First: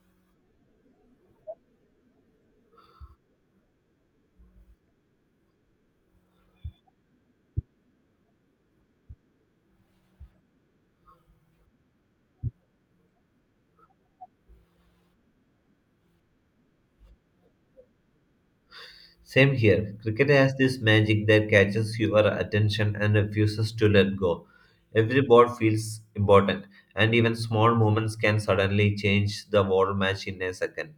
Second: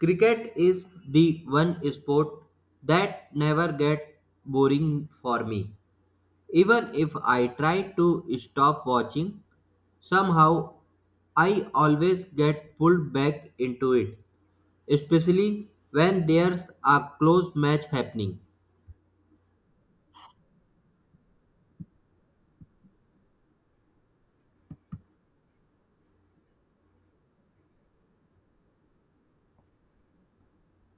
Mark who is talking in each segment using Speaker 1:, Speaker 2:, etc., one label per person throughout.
Speaker 1: Cricket is the one sport that never get boring for me. Even if I try to stop watching, somehow I always get pulled back into it, especially when there's a close match happening.
Speaker 2: Same here. Cricket has this magic that catches your attention and refuses to let go. Every ball feels important, and even small moments can suddenly change the whole match in a second.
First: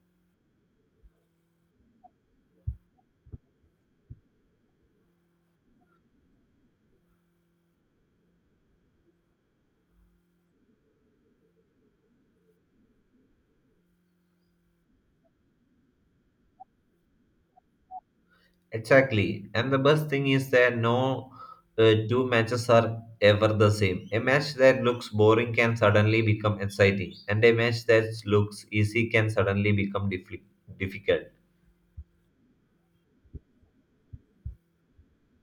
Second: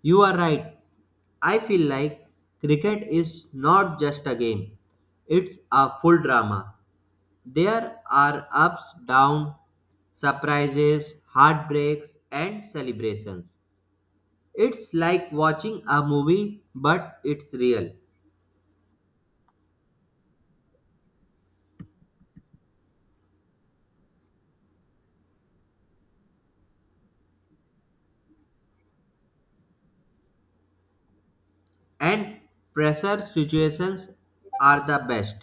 Speaker 1: You are right. I feel like cricket is not just a game, it's a full drama. There are ups, downs, surprises, heartbreaks, and celebrations. It's like watching a movie, but it's real.
Speaker 2: Exactly. And the best thing is that no two matches are ever the same. A match that looks boring can suddenly become exciting, and a match that looks easy can suddenly become difficult.
Speaker 1: And pressure situations are the best.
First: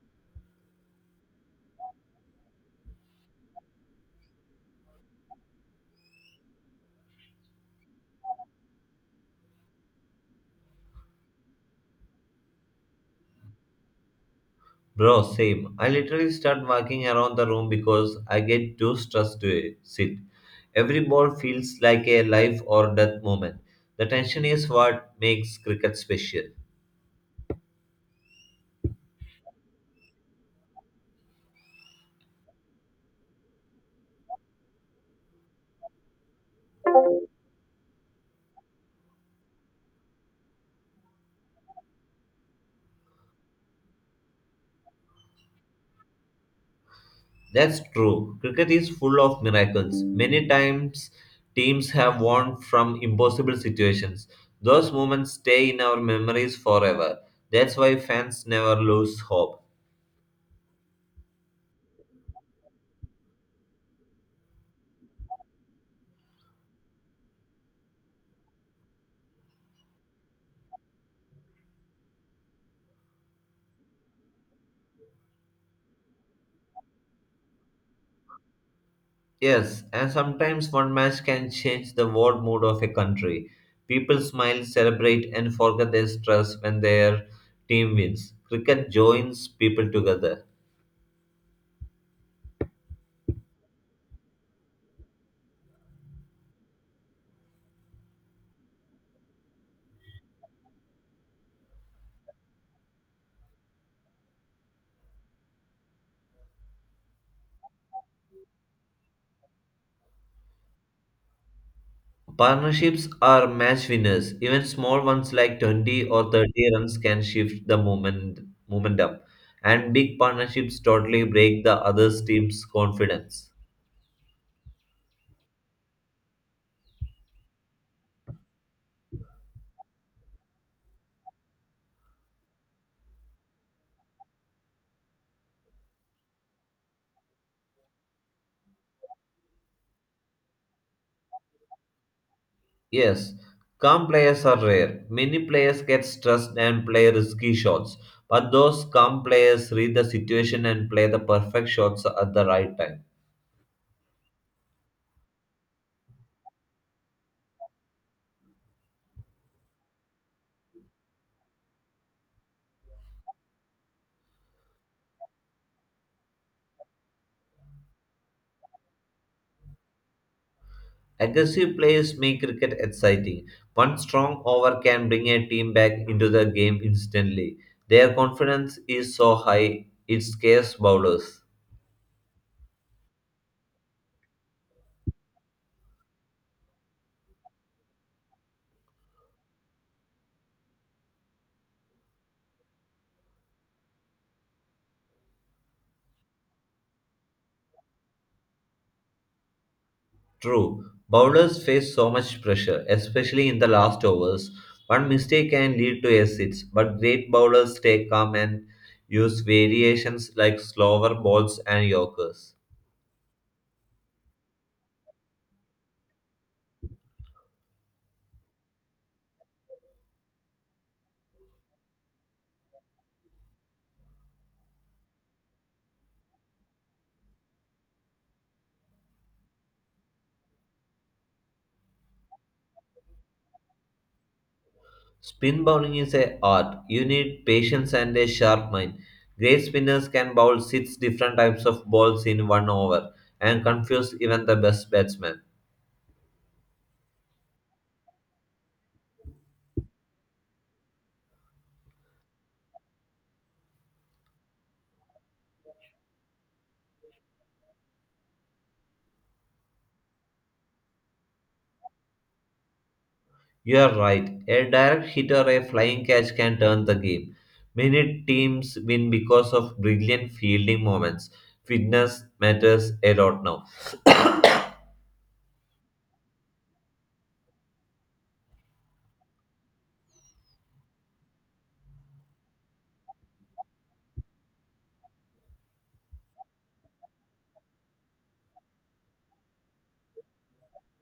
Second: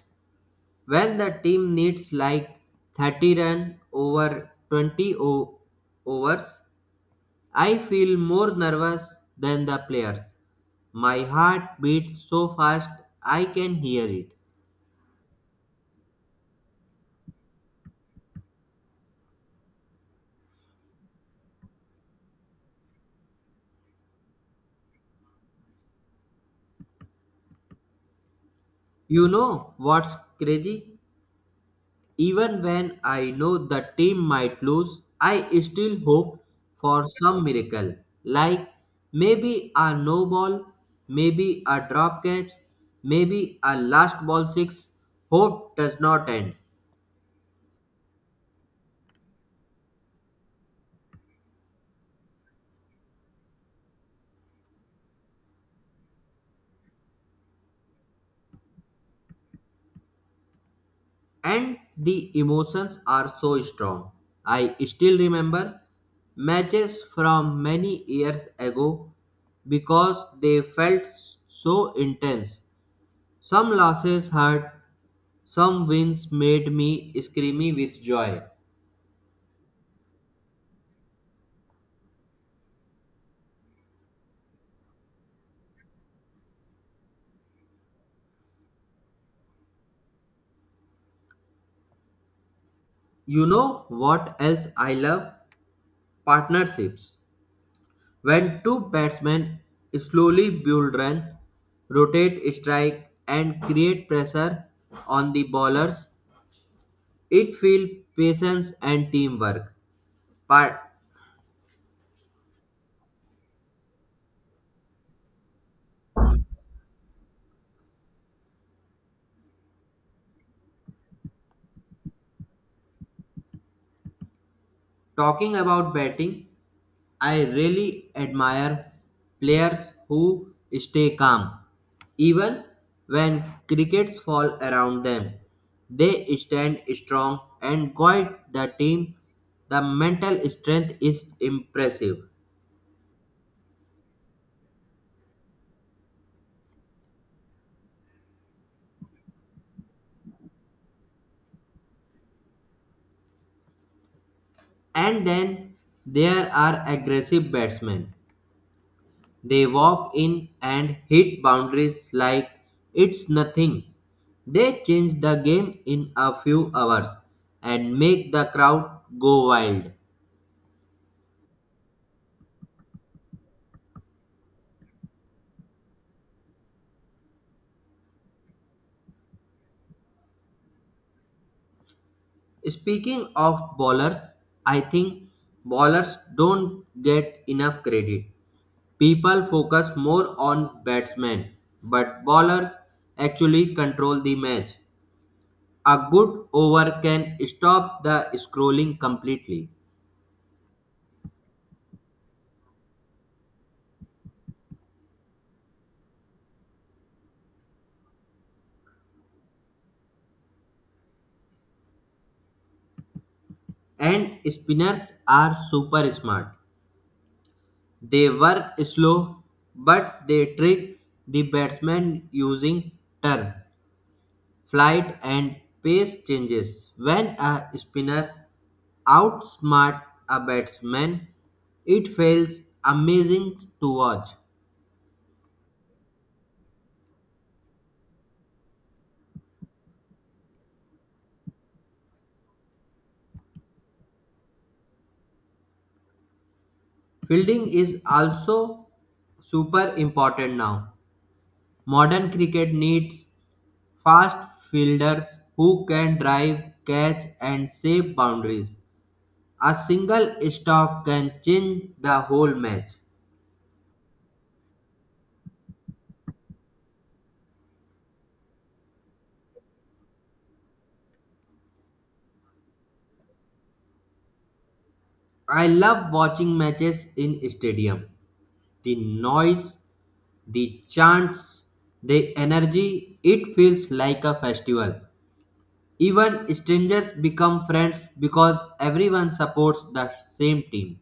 Speaker 1: When the team needs like 30 run over 20 overs, I feel more nervous than the players. My heart beats so fast I can hear it.
Speaker 2: Bro, same. I literally start walking around the room because I get too stressed to sit. Every ball feels like a life or death moment. The tension is what makes cricket special.
Speaker 1: You know what's crazy? Even when I know the team might lose, I still hope for some miracle. Like maybe a no ball, maybe a drop catch, maybe a last ball six. Hope does not end.
Speaker 2: That's true. Cricket is full of miracles. Many times, teams have won from impossible situations. Those moments stay in our memories forever. That's why fans never lose hope.
Speaker 1: And the emotions are so strong. I still remember matches from many years ago because they felt so intense. Some losses hurt, some wins made me screamy with joy.
Speaker 2: Yes, and sometimes one match can change the world mood of a country. People smile, celebrate, and forget their stress when their team wins. Cricket joins people together.
Speaker 1: You know what else I love? Partnerships. When two batsmen slowly build run, rotate strike and create pressure on the bowlers, it feels patience and teamwork. But
Speaker 2: Partnerships are match winners. Even small ones like 20 or 30 runs can shift the moment, momentum. And big partnerships totally break the other team's confidence.
Speaker 1: talking about batting, I really admire players who stay calm, even when crickets fall around them. They stand strong and guide the team. The mental strength is impressive.
Speaker 2: Yes, calm players are rare. Many players get stressed and play risky shots, but those calm players read the situation and play the perfect shots at the right time.
Speaker 1: And then there are aggressive batsmen. They walk in and hit boundaries like it's nothing. They change the game in a few hours and make the crowd go wild.
Speaker 2: Aggressive players make cricket exciting. One strong over can bring a team back into the game instantly. Their confidence is so high, it scares bowlers.
Speaker 1: Speaking of bowlers, I think bowlers don't get enough credit. People focus more on batsmen, but bowlers actually control the match. A good over can stop the scrolling completely.
Speaker 2: True, bowlers face so much pressure, especially in the last overs. One mistake can lead to a six, but great bowlers stay calm and use variations like slower balls and yorkers.
Speaker 1: And spinners are super smart. They work slow, but they trick the batsman using turn, flight and pace changes. When a spinner outsmarts a batsman, it feels amazing to watch.
Speaker 2: Spin bowling is a art. You need patience and a sharp mind. Great spinners can bowl six different types of balls in one over and confuse even the best batsmen.
Speaker 1: Fielding is also super important now. Modern cricket needs fast fielders who can drive, catch, and save boundaries. A single stop can change the whole match.
Speaker 2: You are right. A direct hit or a flying catch can turn the game. Many teams win because of brilliant fielding moments. Fitness matters a lot now.
Speaker 1: I love watching matches in stadium. The noise, the chants, the energy, it feels like a festival. Even strangers become friends because everyone supports the same team.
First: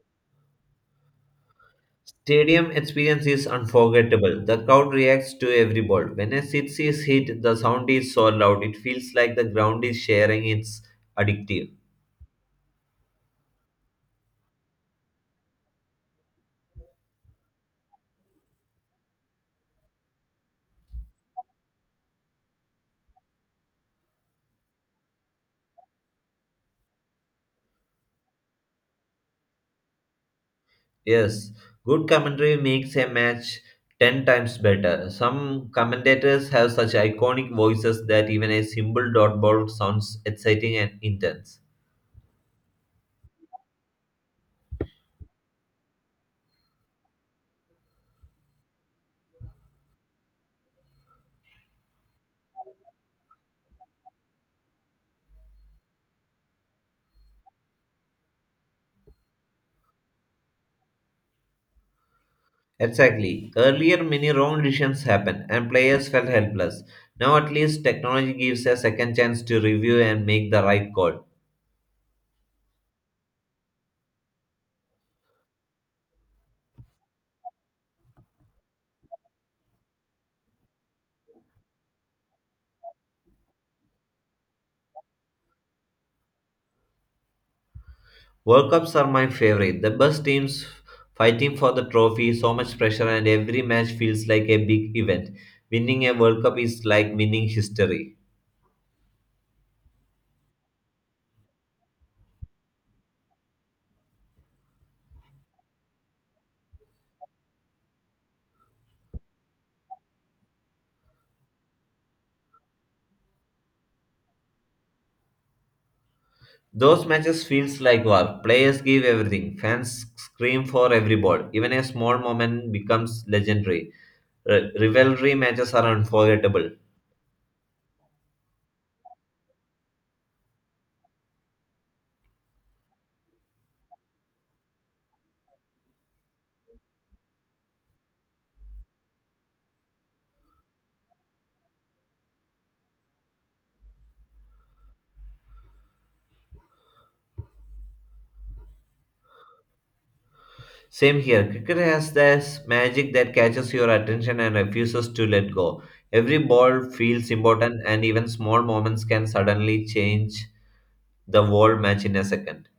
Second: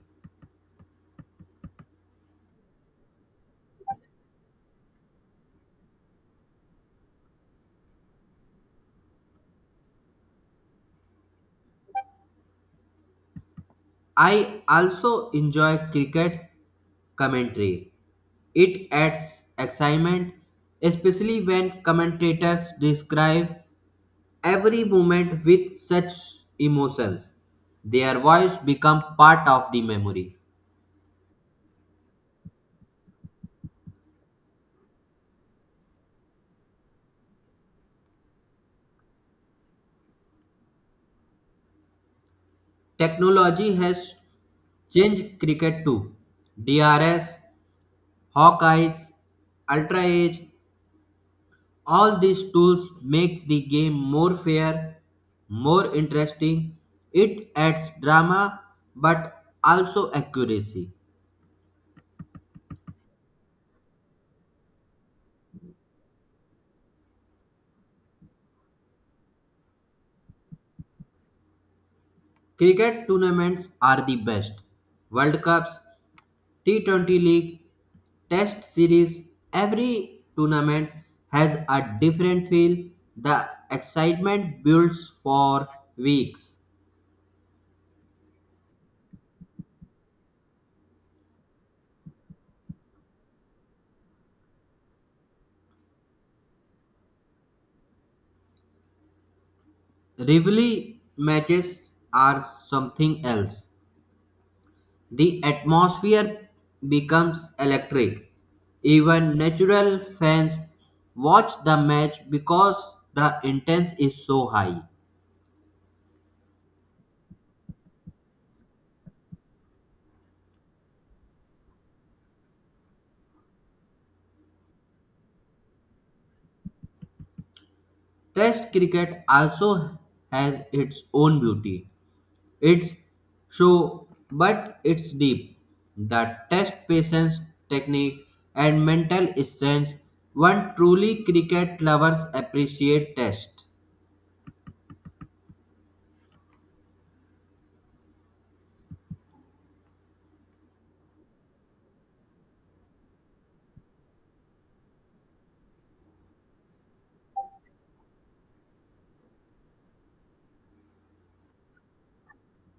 Speaker 2: Stadium experience is unforgettable. The crowd reacts to every ball. When a six is hit, the sound is so loud it feels like the ground is sharing. It's addictive.
Speaker 1: I also enjoy cricket commentary. It adds excitement, especially when commentators describe every moment with such emotions. Their voice become part of the memory.
Speaker 2: Yes, good commentary makes a match 10 times better. Some commentators have such iconic voices that even a simple dot ball sounds exciting and intense.
Speaker 1: Technology has changed cricket too. DRS, Hawkeyes, Ultra Edge, all these tools make the game more fair, more interesting. It adds drama but also accuracy.
Speaker 2: Exactly. Earlier, many wrong decisions happened and players felt helpless. Now, at least, technology gives a second chance to review and make the right call.
Speaker 1: Cricket tournaments are the best. World Cups, T20 League, Test Series, every tournament has a different feel. The excitement builds for weeks.
Speaker 2: World Cups are my favorite. The best teams fighting for the trophy, so much pressure, and every match feels like a big event. Winning a World Cup is like winning history.
Speaker 1: Rivalry matches are something else. The atmosphere becomes electric. Even natural fans watch the match because the intense is so high.
Speaker 2: Those matches feels like war. Players give everything. Fans scream for every ball. Even a small moment becomes legendary. Rivalry matches are unforgettable.
Speaker 1: Test cricket also has its own beauty. It's show, but it's deep. The test patience, technique, and mental strength. One truly cricket lovers appreciate test.
Speaker 2: Same here. Cricket has this magic that catches your attention and refuses to let go. Every ball feels important, and even small moments can suddenly change the whole match in a second.